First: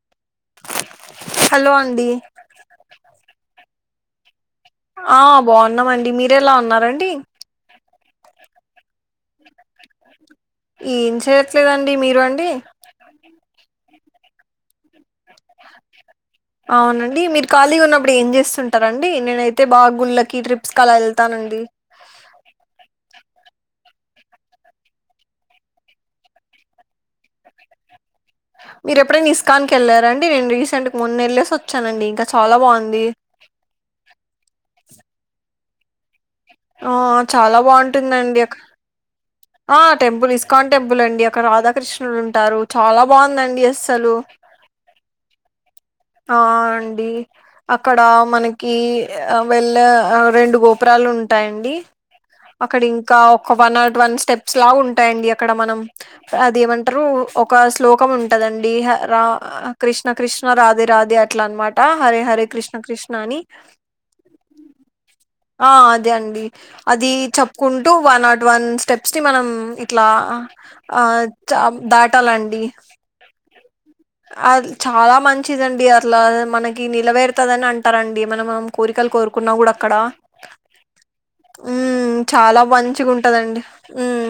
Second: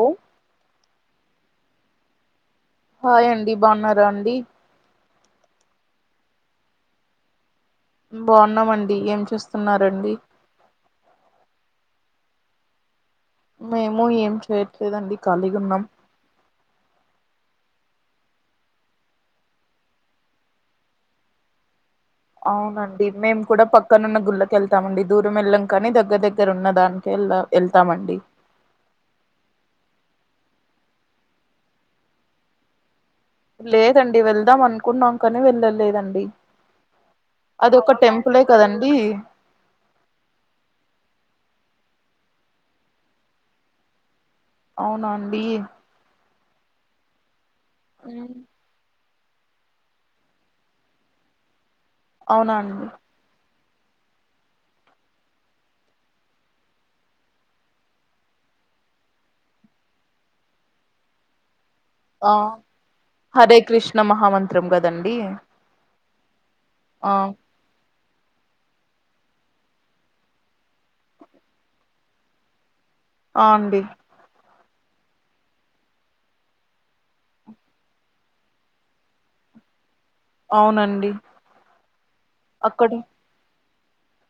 ఓ hello అండి hi అండి బావున్నారా అండి ఆ బాగున్నామండి మీరేలా ఉన్నారండి బాగున్నామండి ఏం చేస్తున్నారండి ఏం చెయట్లేదండి మీరు అండి. మేము ఏం చేయట్లేదండి ఖాళీగా ఉన్నాం. అవునండి మీరు ఖాళీగా ఉన్నప్పుడు ఏం చేస్తుంటారండి. నేనైతే బాగా గుళ్ళకి ట్రిప్స్ కి అలా వెళ్తానండి. గుడి అవునండి మేము కూడా పక్కనున్న గుళ్ళకెళ్తామండి. దూరం వెళ్ళం కాని దగ్గర దగ్గర ఉన్న దానికే. వెళ్తామండి. మీరు ఎప్పుడైనా ఇస్స్కాన్ కి వెళ్ళారండి? నేను రీసెంట్ గా మొన్నెళ్ళేసి వచ్చానండి ఇంకా చాలా బాగుంది. లేదండి వెళ్దాం అనుకున్నాం కానీ వెళ్ళలేదండి. ఆ చాలా అది ఒక బాగుంటుందండి టెంపులే అక్కడ కదండి ఆ టెంపుల్ ఇస్స్కాన్ టెంపుల్ అండి. అక్కడ రాధ కృష్ణుడు ఉంటారు. చాలా బాగుందండి అస్సలు అవునా అండి ఆ అండి అక్కడ ఉమ్, మనకి రెండు గోపురాలు ఉంటాయండి. అవునా అక్కడ అండి ఇంకా ఒక వన్ నాట్ వన్ స్టెప్స్ లా ఉంటాయండి. అక్కడ మనం అది ఏమంటారు ఒక శ్లోకం ఉంటది. కృష్ణ కృష్ణ రాధే రాధే అట్లా అన్నమాట. హరే ఆ హరే కృష్ణ కృష్ణ అని హరే కృష్ణ మహామంత్రం కదండి ఆ అదే అండి అది ఆ చెప్పుకుంటూ వన్ నాట్ వన్ స్టెప్స్ ని మనం ఇట్లా దాటాలండి. [inaudible] ఆ అండి చాలా మంచిదండి అట్లా మనకి నేరవేరుతుందిని అంటారండి. మన కోరికలు కోరుకు ఇప్పుడు న్నావ అక్కడ అవునండి హు చాలా అక్కడ మంచిగా ఉంటందండి. మ్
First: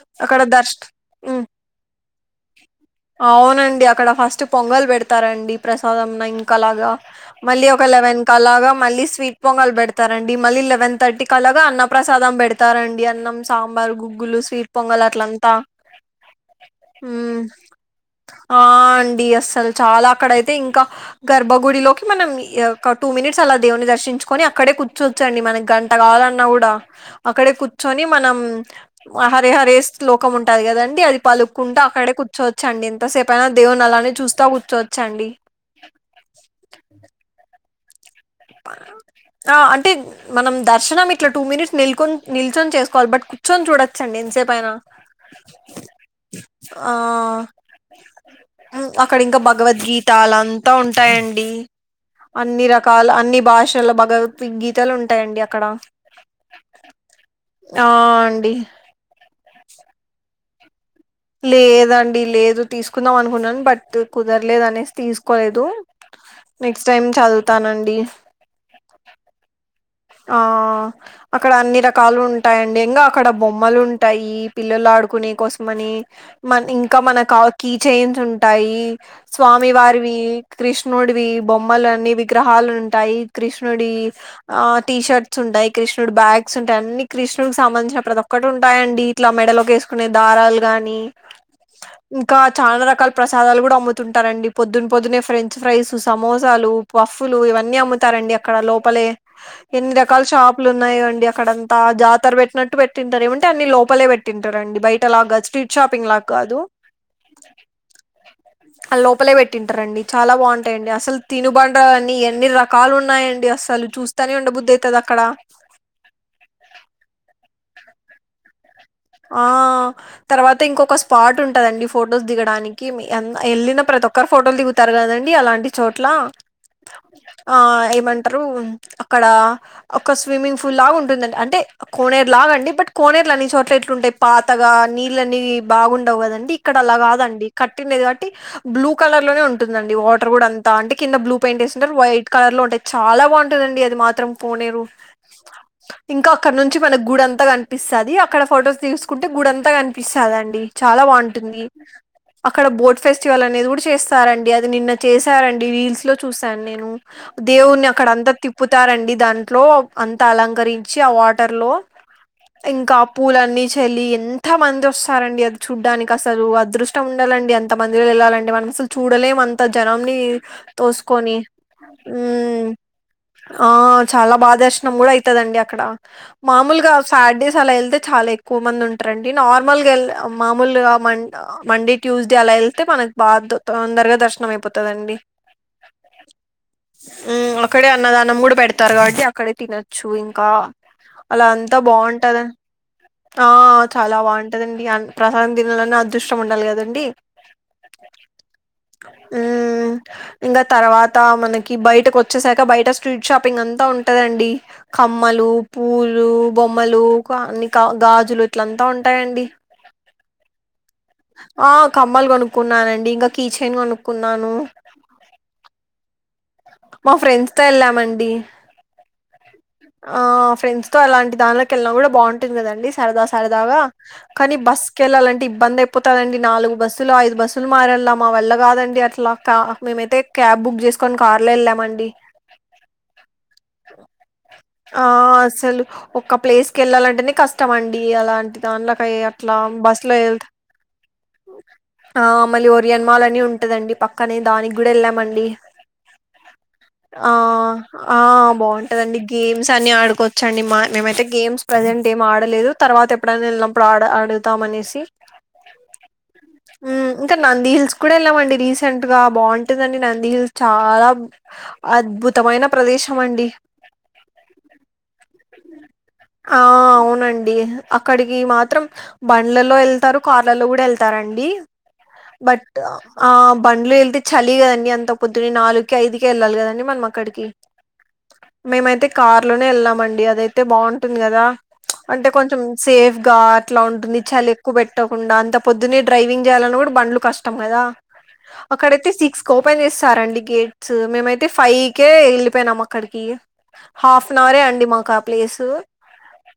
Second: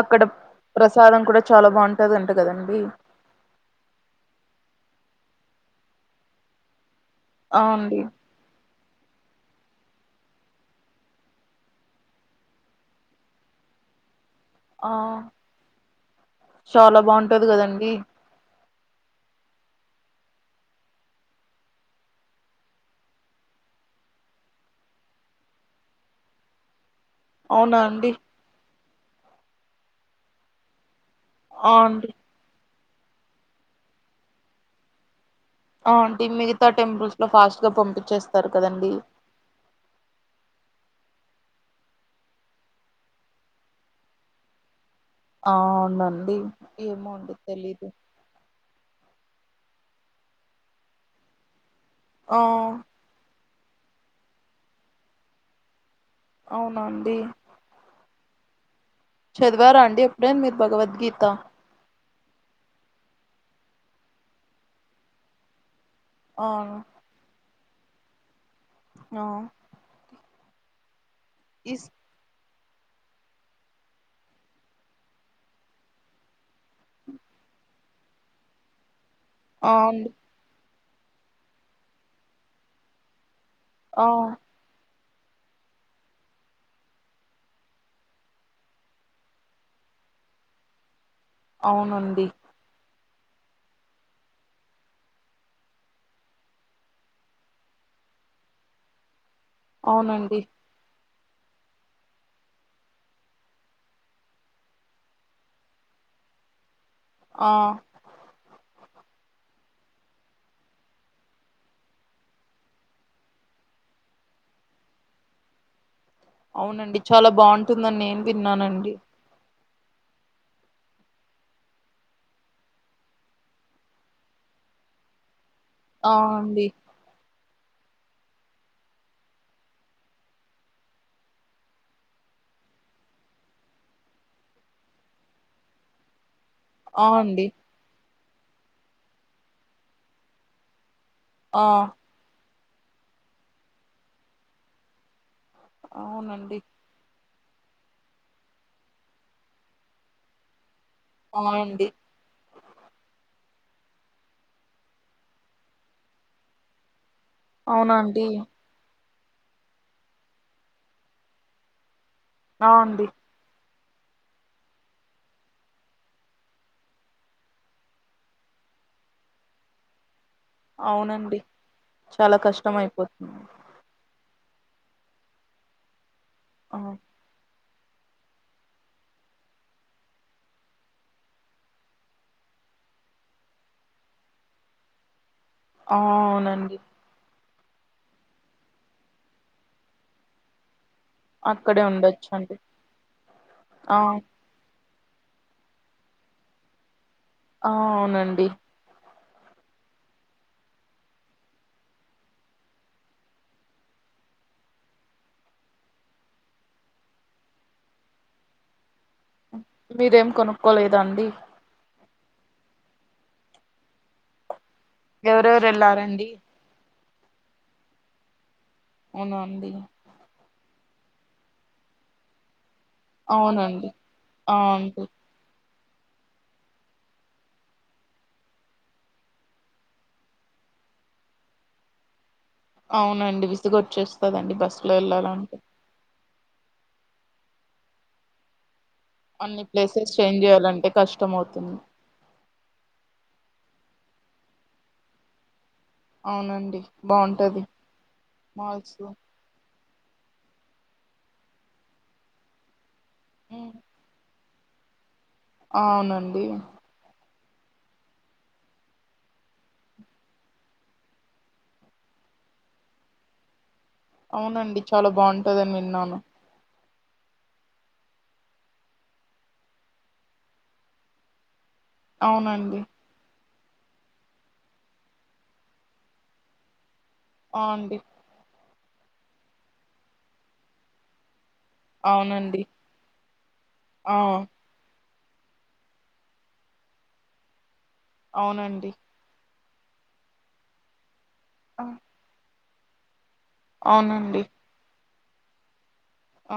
అక్కడ ప్రసాదం కూడా చాలా బాగుంటది అంట కదండి. అవునండి అక్కడ ఫస్ట్ పొంగల్ పెడతారండి. ప్రసాదం ఇంకా అలాగ ఆ మళ్ళీ ఒక అండి లెవెన్ క అలాగ మళ్ళీ స్వీట్ పొంగలు పెడతారండి. మళ్ళీ లెవెన్ థర్టీ క అలాగా అన్న ప్రసాదం పెడతారండి అన్నం సాంబార్ గుగ్గిళ్ళు, స్వీట్ ఆ పొంగల్ అట్లంతా చాలా బాగుంటది కదండి ఆ అండి అస్సలు చాలా అక్కడయితే ఇంకా గర్భగుడిలోకి మనం టూ మినిట్స్ అలా దేవుని దర్శించుకొని అక్కడే కూర్చోవచ్చండి. మనకి గంట కావాలన్నా కూడా అక్కడే అవునా కూర్చొని అండి మనం హరిహరే శ్లోకం ఉంటది కదండి అది ఆ పలుక్కుంటూ అండి అక్కడే కూర్చోవచ్చండి. ఎంతసేపు అయినా దేవున్ని చూస్తా కూర్చోచ్చండి. ఆ అంటే మిగతా టెంపుల్స్ లో ఫాస్ట్ గా పంపించేస్తా ఆ అంటే మనం దర్శనానికి ఇట్లా టూ మినిట్స్ నిల్చొని చేసుకోవాలి. బట్ కూర్చొని చూడచ్చండి ఎంతసేపైనా అ అవునానండి ఏమ్మా అండి తెలీదు. భగవద్గీతలు అంతా ఉంటాయండి. ఆ అన్ని రకాల అన్ని భాషల్లో భగవద్గీతలు ఉంటాయండి అక్కడ అవునానండి. ఆ అండి చదివారా అండి? ఎప్పుడైన మీరు భగవద్గీత. లేదండి లేదు తీసుకుందాం అనుకున్నాను బట్ కుదరలేదు అనేసి తీసుకోలేదు. ఆ నెక్స్ట్ టైమ్ చదువుతానండి. ఆ ఆ అక్కడ అన్ని ఇస్ రకాలు ఉం టాయండి ఇంకా అక్కడ బొమ్మలు ఉంటాయి పిల్లలు ఆడుకునే కోసమని మ ఇంకా మనకు కీచైన్స్ ఉంటాయి స్వామి ఆ అండి వారివి కృ ష్ణుడివి బొమ్మలు అన్ని విగ్రహాలు ఉంటాయి కృష్ణుడి ఆ ఆ టీషర్ట్ ఉంటాయి కృష్ణుడు బ్యాగ్స్టాయి అన్ని కృష్ణుడు సంబంధిన ప్రతి ఒక్కటి ఉంటాయం అడి ఇట్లా మెడలోకేసు కునే దారాలు గాని అవునండి ఇంకా చానా రకాల ప్రసాదాలు కూడా అమ్ముతుంటారండి పొద్దున్న పొద్దునే ఫ్రెంచ్ ఫ్రైస్ సమోసాలు పఫ్ఫులు ఇవన్నీ అమ్ముతారు అండి అక్కడ లోపలే ఎన్ని రకాల అవునండి షాపులు ఉన్నాయో అండి అక్కడంత జాతర పెట్టినట్టు పెట్టింటారు ఏమంటే అన్ని లోపలే పెట్టింటారు అండి బయటలా కాదు స్ట్రీట్ షాపింగ్ లాగా కాదు ఆ లోపలే పెట్టింటారంండి చాలా బాగుంటాయండి అసలు తినుబండ్ర అన్ని ఎన్ని రకాలు ఉన్నాయండి అస సలు చూస్తానే ఉండబుద్ది అయితాది అక్కడ అవునండి చాలా బాగుంటుందని నేను విన్నానండి ఆ తర్వాత ఇంకొక స్పాట్ ఉంటదండి ఫొటోస్ దిగడానికి వెళ్ళిన ప్రతి ఒక్కరు ఫో టోలు దిగుతారు కదండి అలాంటి చోట్ల అ అండి ఆ ఏమంటారు అక్కడ ఒక స్విమ్మింగ్ పూల్ లాగా ఉంటుందండి అంటే కోనేరు లా అండి బట్ కోనేర్లా అన్నిచోట్ల ఎ ఉంటాయి పాతగా నీళ్లు అనేవి బాగుండవు కదండి ఇక్కడ అలా ఆ అండి కాదండి కట్టిండేది కాబట్టి బ్లూ కలర్లోనే ఉంటుందండి వాటర్ కూడా అంత అంటే కింద బ్లూ పెయింట్ ఆ ఏసింటారు వైట్ కలర్లో ఉంటాయి చాలా బాగుంటందండి అది మాత్రం కోనేరు ఇంకా అక్కడ అవునండి నుంచి మనకు గుడం త కనిపిస్తది అక్కడ ఫొటోస్ తీసుకుంటే గుడంతా కనిపిస్తాదండి చాలా ఆ బాగుంటుంది అండి అక్కడ బోట్ ఫెస్టివల్ అని అనేది కూడా చేస్తారంండి అది నిన్న చేశారంండి రీల్స్‌లో చూసాను నేను దేవుని అవునా అక్కడ అండి అంతా తిప్పుతారండి దాంట్లో అంతా అలంకరించి ఆ వాటర్లో ఆ ఇంకా అండి పూలన్నీ చ చలి ఎంత మంది వస్తారండి అది చూడ్డానికి అసలు అదృష్టం ఉండాలండి ఎంత మందిలో వెళ్ళాలండి మనం అసలు చూడలేం అంత జనంని తోసుకొని అవునండి చాలా ఉమ్మ్ కష్టం అయిపోతుంది ఆ చాలా భా దర్శనం కూడా అయితదండి అక్కడ ఆ మామూలుగా సాడ్డేస్ అలా ఎళ్తే చాలా ఎ క్కువ మంది ఉంటారండి నార్మల్గా మామూలుగా మ మండే ట్యూస్డే అలా ఎళ్తే మనకు బాగా తొ తొందరగా దర్శనం అయిపోతదండి అ అవునండి ఉమ్ అక్కడే అన్నదానం కూడా పెడతారు కాబట్టి అక్కడే తినొచ్చు ఇంకా అలా అంతా అక్కడే బాగుంటద ఉండొచ్చండి ఆ చాలా బాగుంటదండి ప్రసాదం తినల్లన్న అదృష్టం ఉండాలి కదండి ఆ అవునండి ఉమ్మ్ ఇంకా తర్వాత మనకి బయటకు వచ్చేసాక బయట స్ట్రీట్ షాపింగ్ అంతా ఉంటదండి కమ్మలు పూలు బొమ్మలు అన్ని కా గాజులు ఇట్లంతా ఉం మీరేం కొనుక్కోలేదాండి ఆ కమ్మలు కొనుక్కున్నానండి ఇంకా కీచెయిన్ కొనుక్కున్నాను ఎవరెవరు ఎళ్లారండి మా ఫ్రెండ్స్‌తో ఎళ్ళామండి అవునా అండి ఫ్రెండ్స్‌తో అలాంటి దానిలకి ఎళ్ళినా కూడా బాగుంటుంది కదండి సరదా సరదాగా అవునండి ఆ కానీ బస్సు కు అండి వెళ్ళాలంటే ఇబ్బందే పోతండి నాలుగు బస్సులు ఐదు బస్సులు మరలా మా వల్ల కాదండి అట్లా మేమైతే క్యాబ్ బుక్ చేసుకోని కార్ లెల్లమండి అవునండి విసుగు వచ్చేస్తుందండి బస్సులో ఆ వెళ్ళాలంటే అసలు ఒక్క ప్లేస్ కే వెళ్ళాలంటేనే కష్టం అండి అలాంటి దాన్ల అన్ని ప్లేసెస్ చేంజ్ చేయాలంటే కష్టం అవుతుంది ఆ మళ్ళీ ఓరియన్ మాల్ అని ఉంటదండి పక్కనే దానికి కూడా వెళ్ళామండి అవునండి ఆ బాగుంటది ఆ మాల్స్ బాగుంటదండి గేమ్స్ అని ఆడుకోవచ్చండి మా మేమైతే గేమ్స్ ప్రజెంట్ ఏం ఆడలేదు తర్వాత ఎప్పుడైనా వెళ్ళినప్పుడు ఆడ ఆడ తం అనేసి అవునండి ఉమ్ ఇంకా నంది హిల్స్ కూడా వెళ్ళమండి రీసెంట్ గా బాగుంటుందండి నంది హిల్స్ చాలా అద్భుతమైన ప్రదేశం అండి అవునండి చాలా బాగుంటందని విన్నాను ఆ అవును వునండి అక్కడికి మాత్రం బండ్లలో వెళ్తారు, కార్లలో కూడా వెళ్తారండి. బట్ అవునండి ఆ బండ్లు వెళ్తే చలి కదండి అంత పొద్దునే నాలుగుకే, ఐదుకే వెళ్ళాలి కదండి మనమ్ ఆ అండి మేమైతే కార్ లోనే వెళ్ళామండి అదైతే బాగుంటుంది కదా అంటే కొంచెం అవునండి సేఫ్ గా అట్లా ఆ ఉంటుంది చలి ఎక్కువ పెట్ బెట్టకుండా అంత పొద్దునే డ్రైవింగ్ చేయాలన్న బండ్లు కష్టం కదా అవునండి అక్కడైతే సిక్స్ ఓపెన్ చేస్తారండి గేట్స్ మేమైతే ఫైవ్ ఆ కేే వెళ్ళిపోయినాం అక్కడికి హాఫ్ అన్ అవునండి అవరే అండి మాకు ఆ ప్లేసు ఆ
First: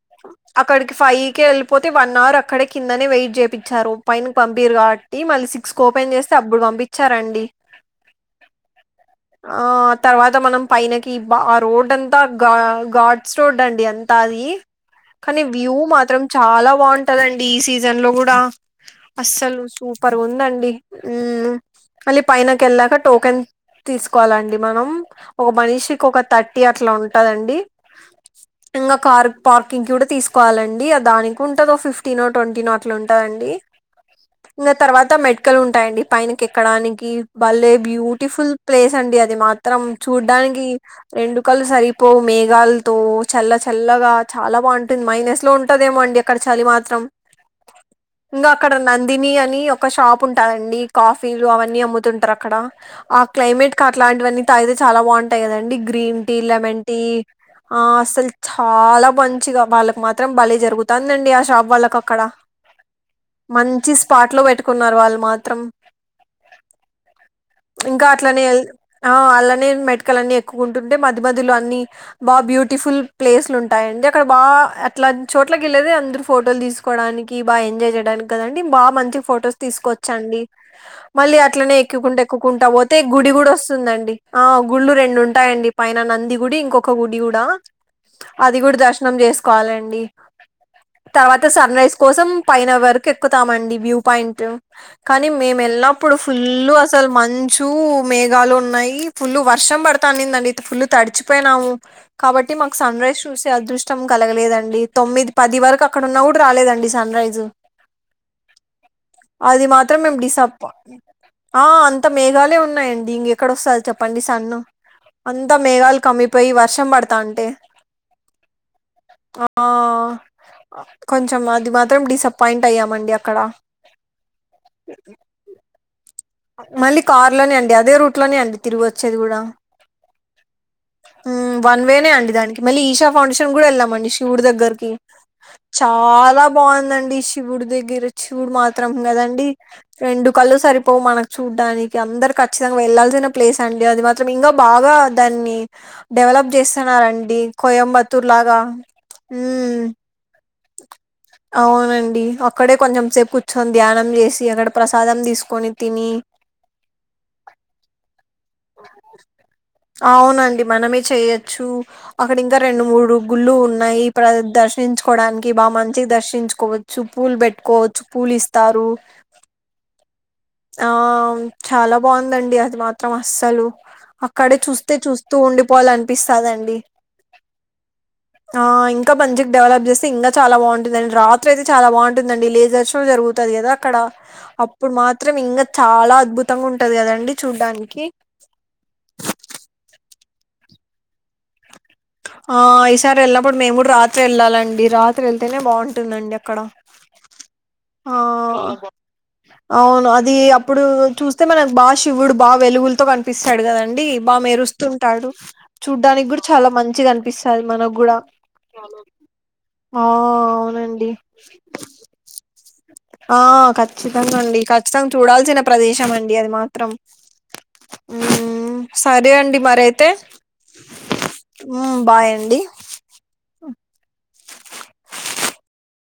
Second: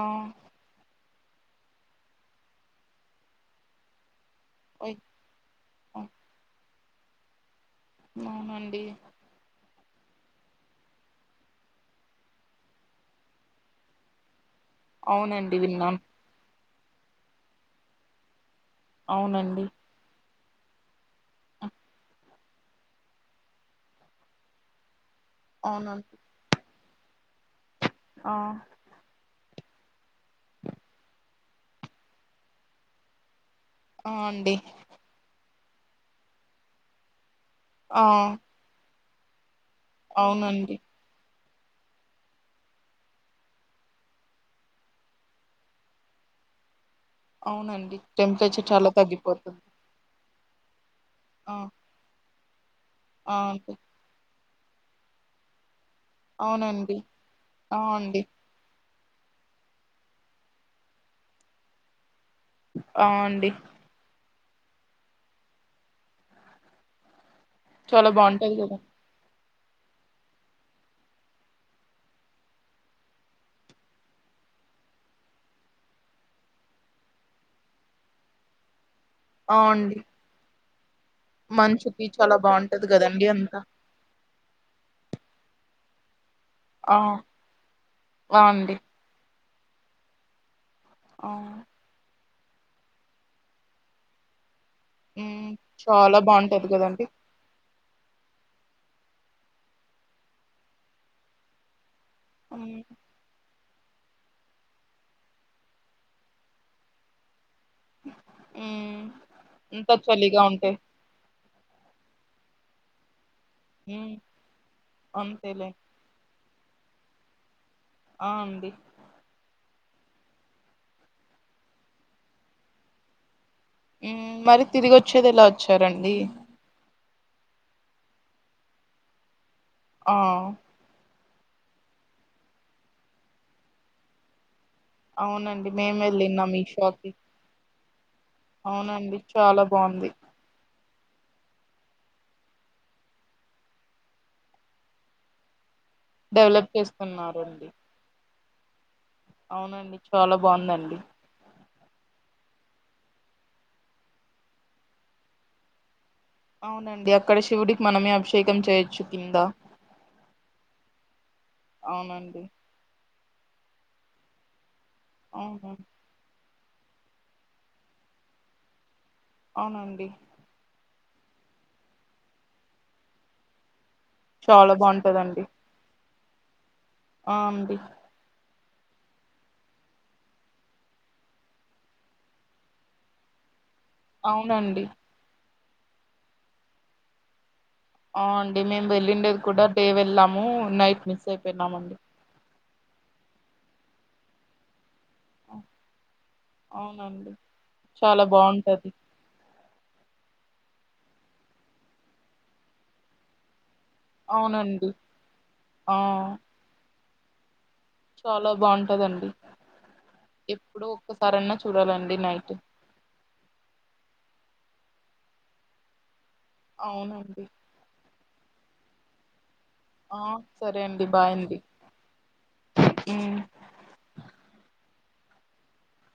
అక్కడ్ ఫైవ్ కి వెళ్ళిపోతే వన్ అవర్ అక్కడే కిందనే వెయిట్ చేపిచ్చారు పైన పంపియరు ఓయ్ కాబట్టి మళ్ళీ సిక్స్ కి ఓపెన్ చేస్తే అప్పుడు పంపించారండి అవునండి ఆ తర్వాత మనం పైనకి ఆ రోడ్ అంతా గా గాడ్స్ రోడ్ అండి అంతా అది కానీ అవునండి వ్యూ విన్నాను మాత్రం చాలా బాగుంటందండి ఈ సీజన్ లో కూడా అస్సలు అవునండి సూపర్ ఉంది అండి ఉమ్ మళ్ళీ పైనక వెళ్ళాక టోకెన్ తీసుకోవాలండి మనం ఒక మనిషికి అవునండి ఒక థర్టీ అట్లా ఉంటదండి ఆ ఇంకా కార్ పార్కింగ్ కూడా తీసుకోవాలండి దానికి ఉంటుంది ఒక ఫిఫ్టీనో ట్వంటీ నో అట్లా ఉంటుందండి. ఆ అండి ఇగ తర్వాత మెటకల్ ఉంటాయండి పైనకి ఎక్కడానికి బళ్లేె ఆ బ్యూటిఫుల్ ప్లేస్ అండి అది మాత్రం చూడ్డానికి అవునండి రెండు కల్ సరిపో మేఘల్తో చల్ల చల్లగా చాలా బాగుంటుంది మైనస్ లో ఉంటదేమో అండి అక్కడ చలి మాత్రం అవునండి ఇంగా టెంపరేచర్ అక్కడ చాలా నందిని అని తగ్గిపోతుంది ఒక షాప్ ఉంటదండి కాఫీలు ఆ అవన్నీ అమ్ముతుంటారు అక్కడ ఆ క్లైమేట్ కి అట్లాంటివన్నీ అయితే చాలా బాగుంటాయి కదండి గ్రీన్ టీ, లెమన్ అవునండి టీ ఆ ఆస్ అండి చాలా మంచిగా వాళ్ళకి మాత్రం బలే జరుగుతుందండి ఆ షాప్ వాళ్ళకు అక్కడ ఆ అండి మంచి స్పాట్ లో పెట్టుకున్నారు వాళ్ళు మాత్రం ఇంకా చాలా అట్లనే బాగుంటది కదా ఆ అలా నెన్ మెటికల్ అన్ని ఎక్కుకుంటుంటే మద మదలో అన్ని వావ్ బ్యూటిఫుల్ ప్లేసులు ఉంటాయండి అక్కడ బాగా అట్లా చోట్లకి వెళ్ళేది అందరు ఫోటోలు తీసుకోవడానికి బా ఎంజాయ్ చేయ చేయడానికి కదండి బా మంచిగా ఫొటోస్ తీసుకోవచ్చ అండి మళ్ళీ అట్లనే మంచుకి ఎక్కుకుంట చాలా ఎక్కుకుంట బాగుంటది పోతే కదండి గుడి కూడా అంతా వస్తుందండి ఆ గుళ్ళు రెండు ఉంటాయండి పైన నంది గుడి ఇంకొక ఆ గుడి కూడా ఆ అది కూడా అండి దర్శనం చే చేసుకోవాలండి ఆ తర్వాత సన్ రైస్ కోసం పైన వరకు ఎక్కుతామండి వ్యూ పాయింట్ కానీ ఉమ్ మేము వెళ్ళినప్పుడు చాలా బాగుంటది ఫుల్ కదండి అసలు మంచు మేఘాలు ఉన్నాయి ఫుల్లు వర్షం పడుతా అనిందండి ఫుల్లు తడిచిపోయినాము కాబట్టి మాకు ఉమ్ సన్ రైజ్ చూసే అదృష్టం కలగలేదండి తొమ్మిది పది వరకు అక్కడ ఉన్న కూడా రాలేదండి సన్ రైజు మ్మ్ అది మాత్రం మేము డిసాప్ప ఆ అంత మేఘాలే ఉన్నాయండి దీంకెక్కడ వస్తంది ఉమ్ చెప్పండి సన్ను అంతా అంతేలే మేఘాలు కమ్మిపోయి వర్షం పడతా అంటే అ ఉంది ఆ కొంచెం అది మాత్రం డిసప్పాయింట్ అయ్యామండి అక్కడ మరి తిరిగిచ్చేది ఎలా వచ్చారండి మళ్ళీ కార్ లోనే అండి అదే రూట్ లోనే అండి తిరిగి వచ్చేది కూడా ఆ ఉమ్ వన్ వేనే అండి దానికి మళ్ళీ ఈషా ఫౌండేషన్ కూడా వెళ్ళామండి శివుడి దగ్గరకి అవునండి మేము చాలా వెళ్ళినాం ఈ షాకి బాగుందండి శివుడి దగ్గర చూడు మాత్రం అవునండి కదండి చాలా బాగుంది రెండు కళ్ళు సరిపోవు మనకు చూడ్డానికి అందరు ఖచ్చితంగా వెళ్లాల్సిన ప్లేస్ అండి అది మాత్రం ఇంకా బాగా దాన్ని డెవలప్ చేస్తున్నారండి కోయంబత్తూర్ లాగా అవునండి చాలా బాగు అవును అండి అక్కడే కొంచెం సేపు కూర్చొని ధ్యానం చేసి అక్కడ ప్రసాదం తీసుకొని తిని అవునండి అక్కడ శివుడికి మనమే అభిషేకం చేయచ్చు కింద అవునండి మనమే చేయొచ్చు అక్కడ అవునండి ఇంకా రెండు మూడు గుళ్ళు ఉన్నాయి ఇ ప్ర దర్శ దర్శించుకోవడానికి అవును బాగా మంచిగా దర్శించుకోవచ్చు పూలు పెట్టుకోవచ్చు పూలు ఇస్తారు అవునండి ఆ చాలా బాగుందండి అది మాత్రం అస్సలు అక్కడే చాలా చూస్తే చూస్తూ బాగుంటదండి ఉండిపోవాల అనిపిస్తదండి ఆ అండి ఆ ఇంకా మంచికి డెవలప్ చేస్తే ఇంకా చాలా బాగుంటుందిండి రాత్రి అయితే చాలా బాగుంటుందండి లేజర్స్ లో జరుగుతది కదా అక్కడ అవునండి అప్పుడు మాత్రం ఇంకా చాలా అద్భుతంగా ఉంటది కదండి చూడ్డానికి ఆ అండి మేము వెళ్లిండేది కూడా డే వెళ్ళాము నైట్ మిస్ అయిపోయినామ అండి ఆ ఈసారి వెళ్ళినప్పుడు మేము కూడా రాత్రి వెళ్ళాలండి రా త్రి వెళ్తేనే బాగుంటుందండి అక్కడ అవునండి ఆ చాలా బాగుంటది అవును అది అప్పుడు చూస్తే మనకు బా శివుడు బాగా వెలుగులతో కనిపిస్తాడు కద డి బాగా అవునండి మెరుస్తుంటాడు ఆ చూడ్డానికి కూడా చాలా మంచిగా అనిపిస్తది మనకు కూడా చాలా బాగుంటదండి ఆ ఎప్పుడో అవునండి ఒక్కసారన్నా చూడాలండి నైట్ ఆ ఖచ్చితంగా అండి ఖచ్చితంగా చూడాల్సిన ప్రదేశం అండి అది మాత్రం అవునండి సరే అండి మరైతే ఆ సరే అండి బాయ్ అండి ఉమ్, బాయ్ అండి మ్మ్